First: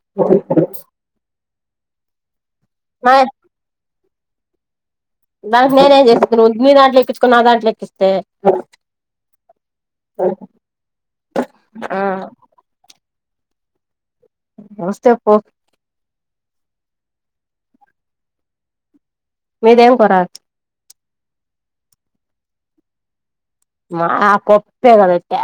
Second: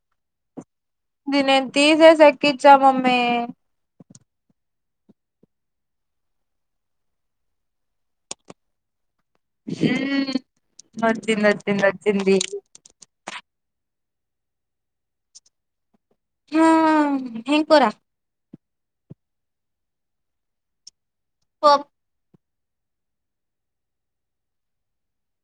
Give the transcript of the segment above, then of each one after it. కే దిన్ని తీసేస ఎక్కిచ్చా మా మమ్మీ దానికి నేనేం జేస్తను నీ దాంట్లో ఎక్కించుకొని నా దాంట్లో ఎక్కిస్తే మ్మ్మ్మ్ వచ్చింది దొచ్చింది ఆ వచ్చింది. వస్తే పో హ... ఏం కూర మీదేం కూర పొ మా పొప్పే కదెట్టే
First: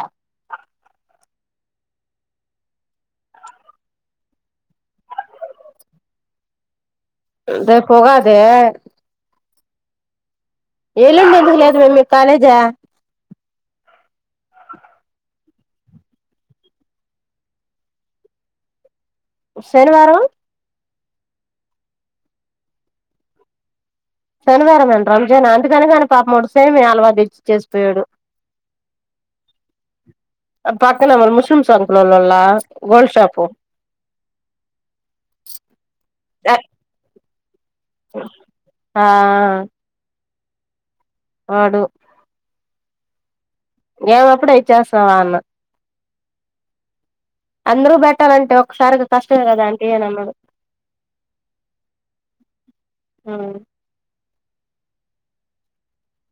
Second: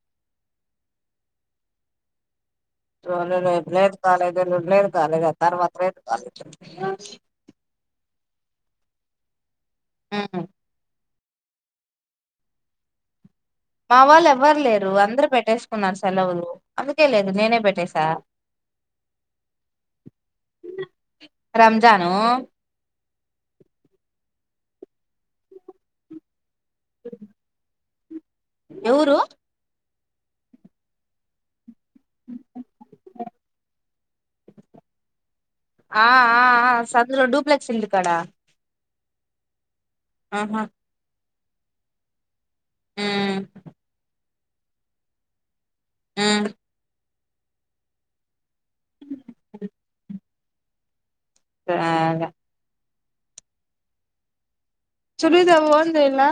రేపు లేదు కాలేజ్ ఎల్లుండి లేదు కాలేజ్ తర్వాత లేదు కాలేజ్ రేపు ఉగాది ఆ ఎల్లుండి ఎందుకు లేదు మీకు కాలేజీ యా మా వాళ్ళు ఎవ్వరు లేరు అందరు పెట్టేసుకున్నారు సెలవులు అందుకే లేదు నేనే పెట్టేసా శనివారం రంజాను శనివారం ఆ రంజాన్ అందుకని ఆయన పాపం వాడు సేమ్యా హల్వా తెచ్చి ఇచ్చిచేసిపోయాడు ఎవరు ఆ పక్కన మన ముస్లిమ్స్ వా ల్లో లోళ్ళ గోల్డ్ షాపు ఆ ఆ సందులో డూప్లెక్స్ ఇల్లు కాడ ఆ ఆహా వాడు ఆ ఏ అప్పుడే ఇచ్చేస్తావా అన్న ఆ అందరూ పెట్టాలంటే ఒకసారికి కష్టమే కదా ఆంటీ అని అన్నాడు ఇగ ఆ చులీదా ఉందేలా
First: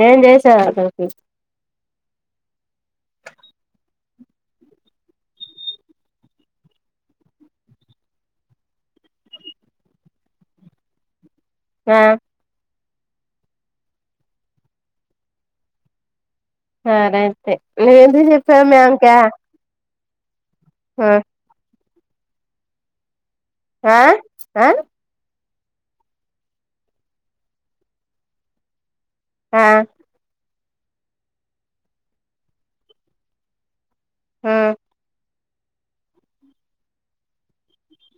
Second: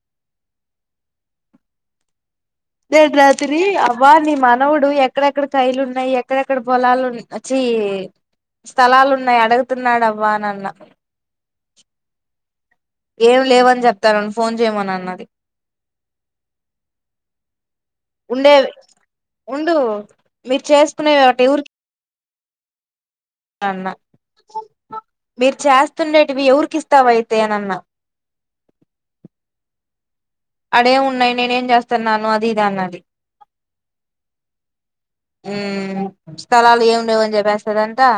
నేను చేసా రడ్ రాత్రి అవ్వా నీ మానవుడు ఎక్కడెక్కడ కైలు ఉన్నాయి ఎక్కడెక్కడ పొలాలున్నాయి చీ ఈ స్థలాలు ఉన్నాయి అడుగుతున్నాడవ్వ అని అన్న ఆ ఏం లేవని చెప్తాను ఫోన్ చేయమను అన్నది సరే అయితే ఎందుకు చెప్పావు ఉండేవి మే వానికి ఉండు మీరు చేసుకునే ఒకటి ఊరికి అన్నా ఆ ఆ మీరు చేస్తుండేటివి ఎవరికి ఇస్తావయితే అని అన్నా ఆ అడే ఉన్నాయి నేనేం చేస్తున్నాను అది ఇది అన్నది ఆ ఉమ్ స్థలాలు ఏమి లేవని చెప్పేస్తదంటా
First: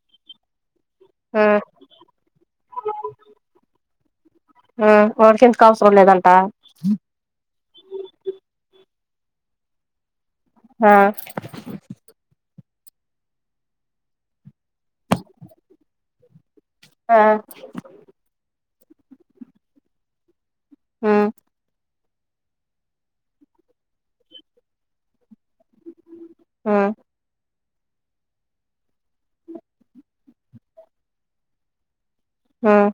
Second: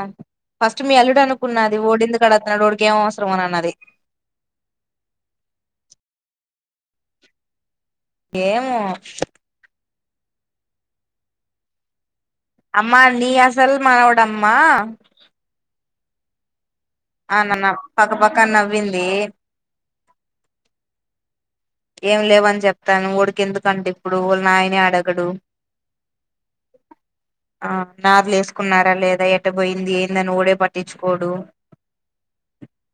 ఫస్ట్ మీ అల్లుడు ఆ అనుకున్నది ఓడిందుకు అడుగుతాడు ఓడికి ఏం అవసరం అని అన్నది ఆడికి ఎందుకు అవసరం లేదంట ఏమో ఆ అమ్మా నీ అసలు మనువాడమ్మా ఆ అనన్నా పక్కపక్క నవ్వింది ఉమ్ ఏం లేవని చెప్తాను ఉడికి ఎందుకంటడి ఇప్పుడు వాళ్ళ నాయనే అడగడు ఆ ఆ నార్లు వేసుకున్నారా లేదా ఎట్ట పోయింది ఏందని ఊడే పట్టించుకోడు ఉమ్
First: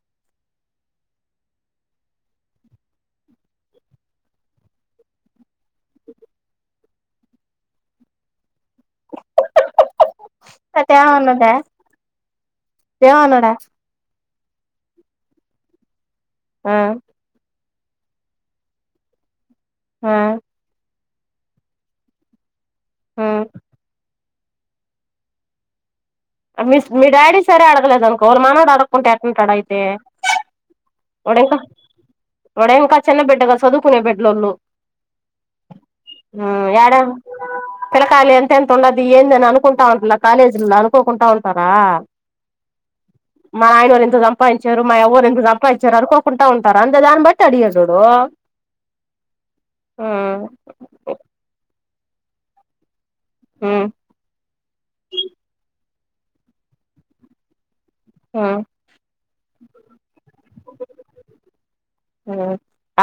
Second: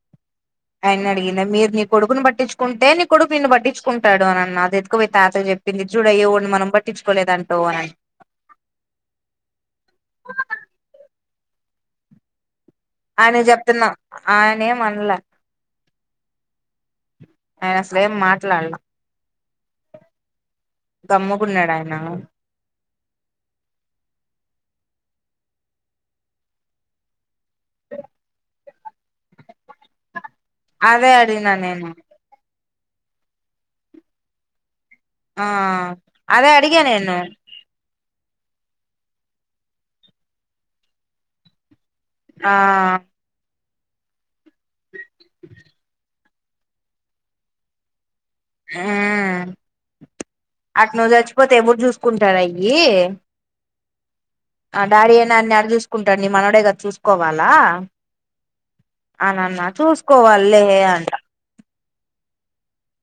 అయ్యన్నీ అడిగిందా మీరు నీ కొడుకును పట్టించుకుంటే నీ కొడుకు నీన్ను పట్టించుకుంటాడు అనన్న అది ఎతుకపోయి తాతకి చెప్పింది చూడయ్యోడిని మనం పట్టించుకోలేదంటో అని అత్తయ ఉన్నదా ఆయన చెప్తున్నాం ఆయన ఏం అన్నల ఆ అసల్ ఏం మాట్లాడలా ఆ దమ్ముకున్నాడు ఆయన ఆ మీ మీ డాడీ సరే అడగలేదు అనుకో మానోడు అడుగకుంటా ఎట్లా ఉంటాడు అయితే అదే అడిగినా నేను ఇప్పుడు ఇకా చిన్న బిడ్డగా చదువుకునే బిడ్లళ్ళు ఆ అదే అడిగా నేను పిలకాయలు ఎంత ఎంత ఉండదు ఏంద అని అనుకుంటా ఉంటారా కాలేజీలో అనుకోకుంటా ఉంటారా ఆ మా నాయన ఎంత సంపాదించారు మా ఎవరు ఎంత సంపాదించారు అనుకోకుండా ఉంటారు అంతే దాన్ని బట్టి అడిగాడు వోడు మ్మ్ అటు ను చచ్చిపోతే ఎవరు చూసుకుంటారు అయ్యి హ్మ్ ఆ డాడీ అనాని అడ చూసుకుంటాడు నీ మనవడేగాద చూసుకోవాలా అనన్నా చూసుకోవాలి లే అంట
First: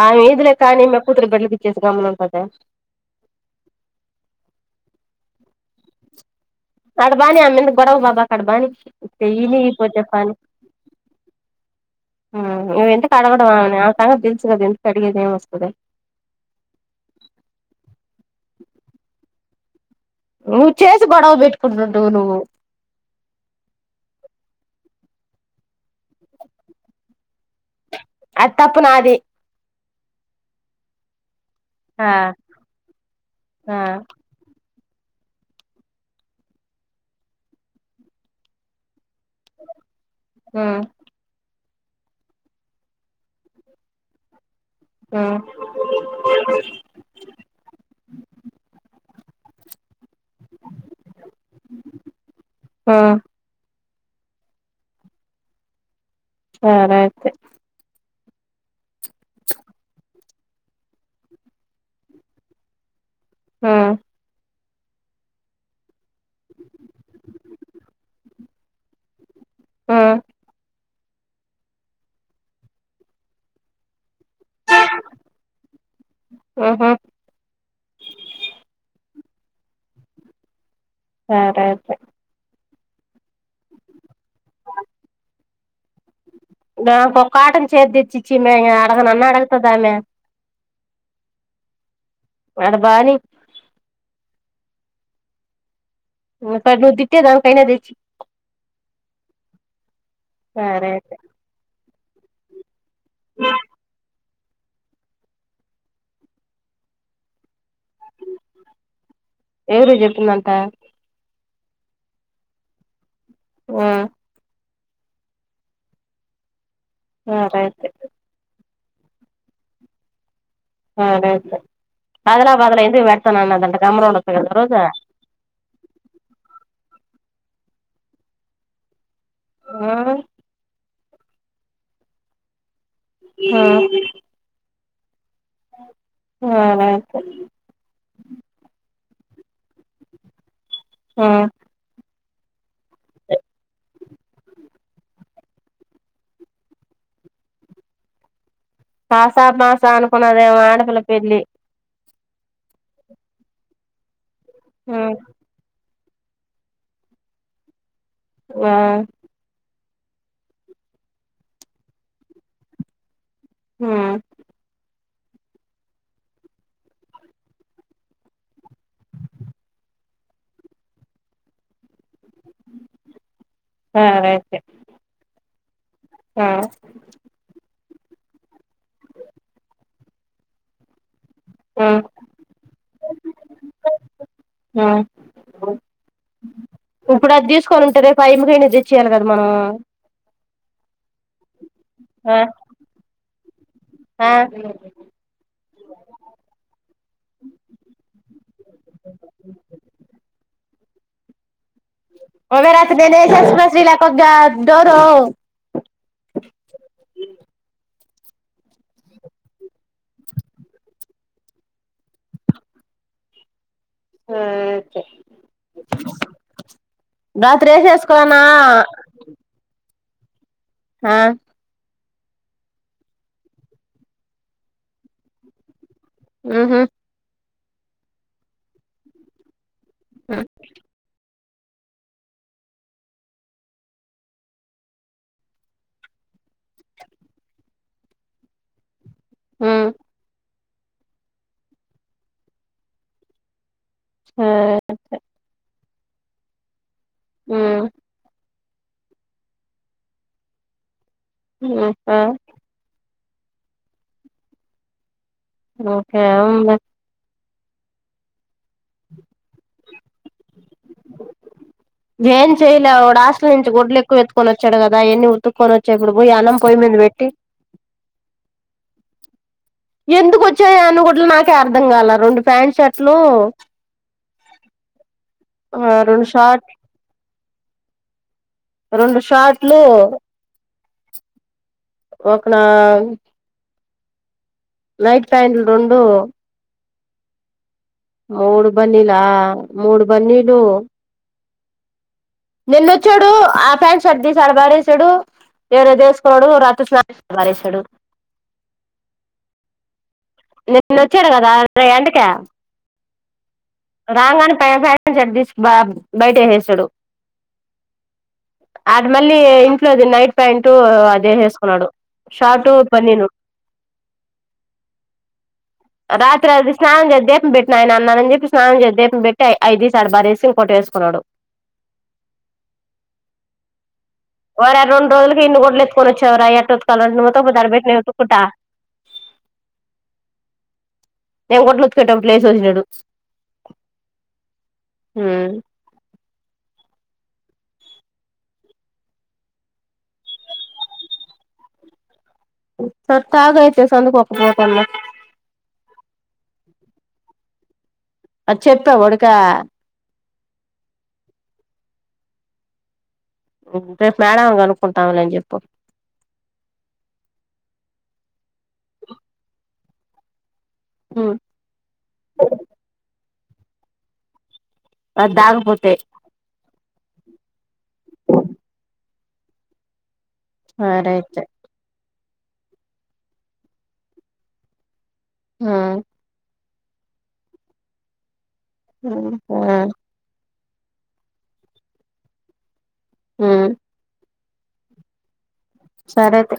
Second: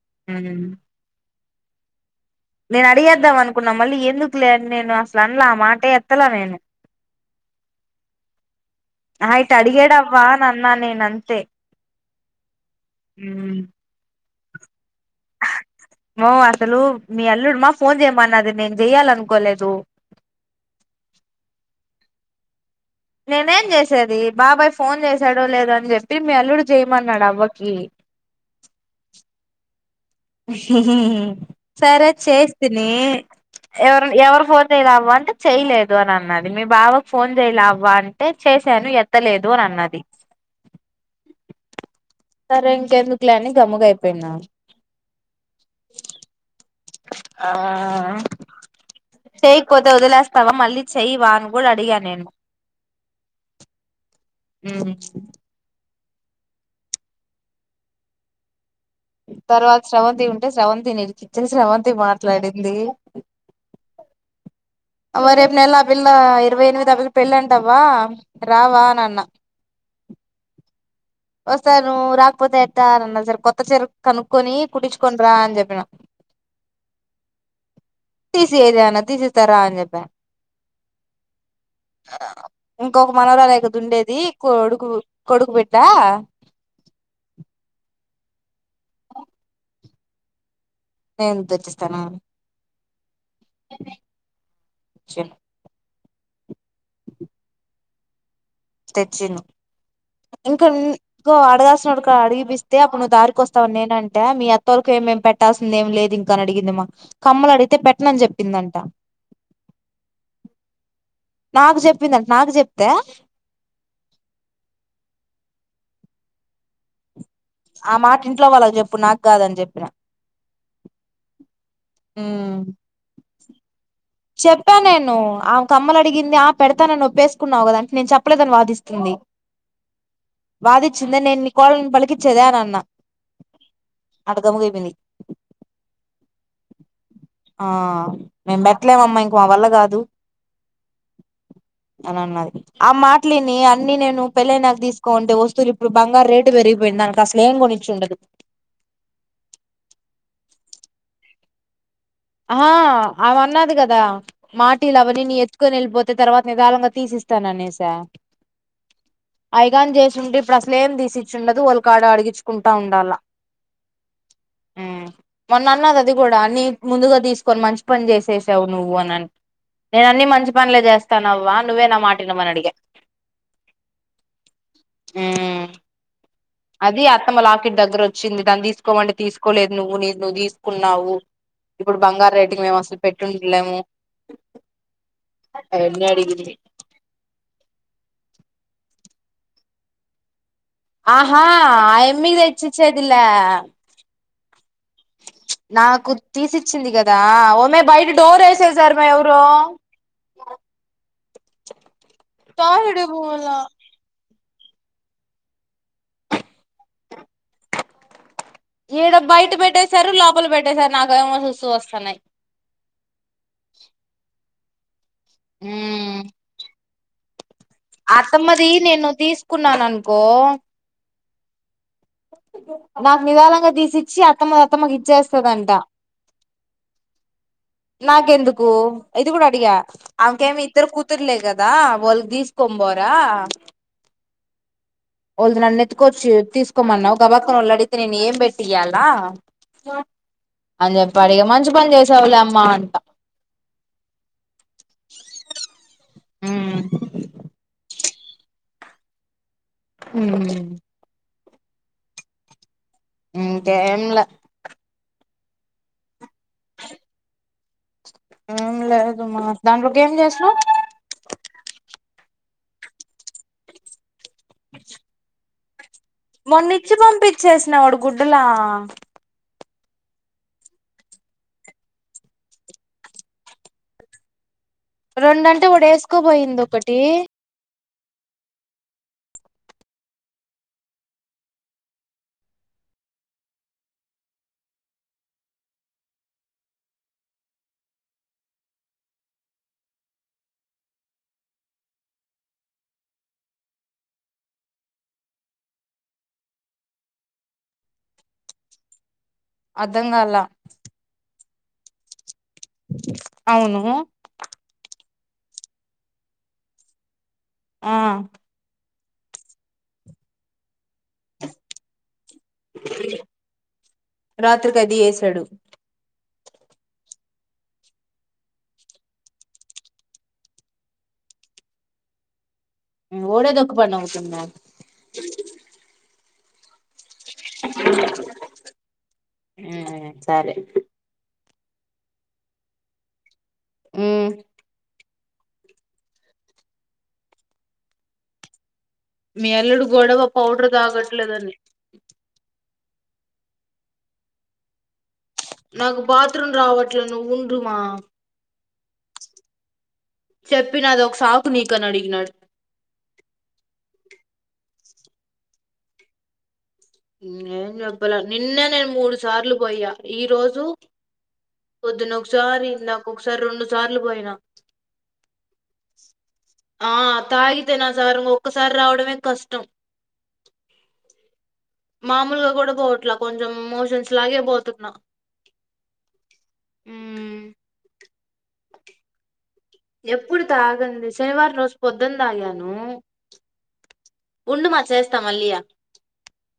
ఆమె ఇదిలే కానీ మ కూతురు బడ్లుకిచ్చేసి గమనం ప నేను అడిగేద్దాం అనుకున్నాం మళ్ళీ ఎందుకు లేని నేను అసలు అనలా ఆ మాటె ఎత్తల నేను కడబానీ ఆమె గొడవ బాబా కడబనీ ఆహా ఇటు ఈని పోతే అడిగాడవ్వా పోనీ అని అన్నా నేను అంతే నువ్వు ఎందుకు అడగడం వల్ల సంగతి తెల్ అసలు మీ అల్లుడు మా ఫోన్ చేయమన్నది నేను చెయాల అనుకోలేదు తో నువ్వు చేసి గొడవ పెట్టుకుంటుడు నువ్వు నేనేం చేసేది బాబాయ్ ఫోన్ చేసాడో లేదో అని చెప్పి మీ అల్లుడు చేయమన్నాడు అవ్వకి అత్తప్పు నాది సరే ఆ చేస్తస్తని ఆ ఎవరు ఎవరు చేయలావ అంటే చేయలేదు అని అన్నది మీ బాబాకు ఫోన్ చేయలే అవ్వ అంటే చేసాను చెత్తలేదు అని అన్నది ఉ సరే ఇంక ఎందుకులేని గముగయిపోయినా మ్మ్ ఆ చేయకపోతే వదిలేస్ స్తవా మళ్ళీ చెయయివా అని కూడా అడిగా నేను ఉ మ్మ్ సరే అయితే తర్వాత శ్రవంతి ఉంటే శ్రవంతి నీడికి ఇచ్చేసి శ్రవంతి మాట్లాడింది మ్మ్ అవ్వ రేపు నెల ఆ పిల్ల ఇరవై ఎనిమిది ఆ పిల్ల పెళ్ళంటవవా రావా అన్ అన్నా ఆ వస్తారు నువ్ రాకపోతే ఎట్టా అన్న సరి కొత్త చీరా కనుక్కొని కుడుచుకోని రా అని చెప్పిన ఉహు తీసీ ఏజనా తీసీ ఇస్తారా అని చెప్ప [inaudible] ఇంకొక మనోరాలకదు ఉండేది కొ కొడుకు కొడుకుబిడ్ట్ట నా కొక్కటం సేర్తిచ్చచ్చి మ అడగ నన్న అడగతదామే నేను తెచ్చిస్తాను అడబానీ చె ను తిట్టే దం కైనా దేచీ స్టెచన్ ఇంకా ఇం సరే అయితే అడగాల్ అడిగిపిస్తేప్పుడు నువ్వు దారికోస్తవు నేన అంటే మీ అత్తవోలకి ఏం పెట్టాల్సింద ఏం లేదు ఇంక అడిగిందిమ్మా కమ్మలు అడితే పెట్టనని చెప్పిందంట ఎవరు చెప్పిందంట నాకు చెప్పిందింట నాకు చెప్తే ఆ సరే అయితే ఆ మాట ఇంట్లో వాళ్ళకి చెప్పు నాకు కాదని చెప్పిన ఆదల బధల ఎందుకు పెడతానన్నదట చెప్పా నేను ఆమె కమ్మలు అడిగింది ఆ పెడతానని ఒప్పేస్త కున్నావు కదాంటే నేను చెప్పలేదని వాదిస్తుంది ఆ వచ్చింద నేను నీ కోడల్ని పలికిచ్చేదే అని అన్నా ఆ అట్ట గముగైపోయింది సరే అయితే ఆ మెంబట్ అట్లేమమ్మా ఇంక మా వల్ల కాదు ఆ అని అన్నది ఆ మాటలని అన్ని నేను పెళ్ళై నాకు తీసుకోంటే వస్తు లిప్పుడు బంగారు రేటు పెరిగిపోయింద ఇన్కా అస్లేం కొనిచుండదు కాసా మాస అనుకున్నదేమో ఆడపిల పెళ్లి ఆ ఆమె అన్నాది కదా మాటీలు ఉమ్ అవన్నీ నీ ఎత్తుకొని వెళ్ళిపోత అ తర్వాత న దళంగా తీసి ఇస్తాను అనేసా ఆ పైగాన్ చేసి ఉండి ఇప్పుడు అసలే ఏం తీసిచ్చుండదు వాల్ కాడ అడిగిచుకుంటా ఉండాలా హ మొన్న అన్నది అది కూడా నీ ముందుగా తీసుకొని మంచి పని చేసేసావు నువ్వు అనన్ నేన అన్ని మంచి పనులే చేస్తానవ్వా నువ్వే నా మాట మనడిగా సరే అయితే మ్ ఆ అది అత్తమ్మ లాకిట్ దగ్గర వచ్చింది దాన్ని తీసుకోమండి తీసుకోలేదు నువ్వు నీది నువ్వు తీసుకున్నావు ఆ ఇప్పుడు బంగారు రేటింగ్ మేము అసలు పెట్టిండలేము ఆ ఆయన్ని అడిగింది ఈ దీసుకొని ఉంటే రేపు ఆ యమ్మ కైనా తెచ్చియాలి కదా మనము ఆహా ఆ యమ్మికి తెచ్చిచ్చేది లే అ నాకు తీసిచ్చింది కదా ఓమె బయట డోర్ ఏసే సార్ మె ఎవరో ఓమే రాత్రి తోలుడు పోవాల నేనేసేస్తి మే శ్రీలకోగ డోరు ఈడ బయట పెట్టసారు లోపల పెట్టసారు నాకేమో సుసూ వస్తున్నాయ్ సరే అయితే హ్మ్ రాత్రి వేసేసుకున్నా అత్తమ్మది నేను తీసుకున్నాను అనుకో ఆ నాకు నిదాళంగా తీసిచ్చి అత్తమ్మది అత్తమ్మకి ఇచ్చేస్తదంట హ్మ్ హు నాకెందుకు ఇది కూడా అడిగా ఉమ్ ఆమెకేమి ఇద్దరు కూతుర్లే క దా వాళ్లకి తీసుకొని పోరా వాళ్ళుది నన్నెత్తుకొచ్చి తీసుకోమన్నావు గబాక్కన వాళ్ళు అడిగితే నేను ఏం పెట్టి ఇయ్యాలా అని చెప్పి అడిగ మంచి పని చేశావులే అమ్మా అంట హ్మ్ హ్మ్ హ్మ్ హ్మ్ ఆ హ్మ్ ఇంకేం లా ఓకే అవునులే ఏం లేదు మా దాంట్లోకి ఏం చేసినవ్ ఏం చేయలా వాడు హాస్టల్ నుంచి గుడ్లు ఎక్కువ ఎత్తుకొనోచ్చాడు కదా ఆయన్ని ఉతుక్కొనొ మొన్న ఇచ్చి పంపించేసిన వాడు గుడ్డలా ఎందుకు వచ్చాయో అన్ని గుడ్డలు నాకే అర్ధం కాల రెండు ప్యాంట్ షర్ట్లు రెండంటే ఆ రెండు వడేఏసుకోపోయింది షార్ట్ ఒకటి రెండు షాట్లు ఒకనా నైట్ ప్యాంట్లు రెండు మూడు బనిలా మూడు బన్నిలు నిన్న వచ్చాడు ఆ ప్యాంట్ షర్ట్ తీసి ఆడ పారేశాడు. వేరేది ఏసుకోడు రాత్రి స్నా చేసి పారేశాడు అర్ధం కాల నిన్న వచ్చాడు కదా ఎర్ర ఎండకి అవును రాంగానే పైన ప్యాంటు షర్టు తీసి బ బయట ఏసేసాడు. ఆ ఆడు మళ్ళీ ఇంట్లోది నైట్ ప్యాంటు అదే ఏసేసుకున్నాడు షార్ట్ బన్నిను ఉ కది ఏశాడు త్రా అది స్నానం చేసి దీపం పెట్టు నాయనా అన్నాను అని చెప్పేసి స్నానం చేసి దీపం పెట్టి అయితీసి అడబారేసి ఇంకోటి వేసుకున్నాడు. ఓడే దొకు పడినావ్ ఒరే రెండు రోజులకి ఇన్ని గుడ్లు ఎత్తుకోనోచ్చవురా యట్ట ఉతకాల అంటే నువ్ ఉతక్కపోతే ఆడబెట్టు నేను ఉతుక్కుంటా మ్మ్ సరే నేను గుడ్లు ఉతికేటప్పుడు లేచివచ్చిచూడు. ఊ ఉ మీ అల్లుడు గొడవ పౌడర్ తాగట్లేదని సర్ తాగ అయితే సందుకోకపోతన్నా నాకు బాత్ రూం రావట్లే నువ్వు ఉండు మా అద్ చెప్పా వడకా చెప్పిన అది ఒక సాకు నీకని అడిగినాడు రేపు మేడంని కనుకుంటాంలే అని చెప్పు ఏం చెప్పలా నిన్నే నేను మూడు సార్లు పోయ్యా ఈ రోజు పొద్దున ఒకసారి నాకొ ఒకసారి రెండుసార్లు పోయినా అద్దగపోతే ఆ తాగితేనా సార్ ఒక్కసారి రావడమే కష్టం సరైతే మామూలుగా కూడా పోవట్లా కొంచెం మోషన్స్ లాగే పోతున్ ఆ ఊమ్ ఆ ఎప్పుడు తాగంది శనివారం రోజు పొద్దున తాగాను. ఊ ఉండుమా చేస్తాం మళ్లియా సరే అయితే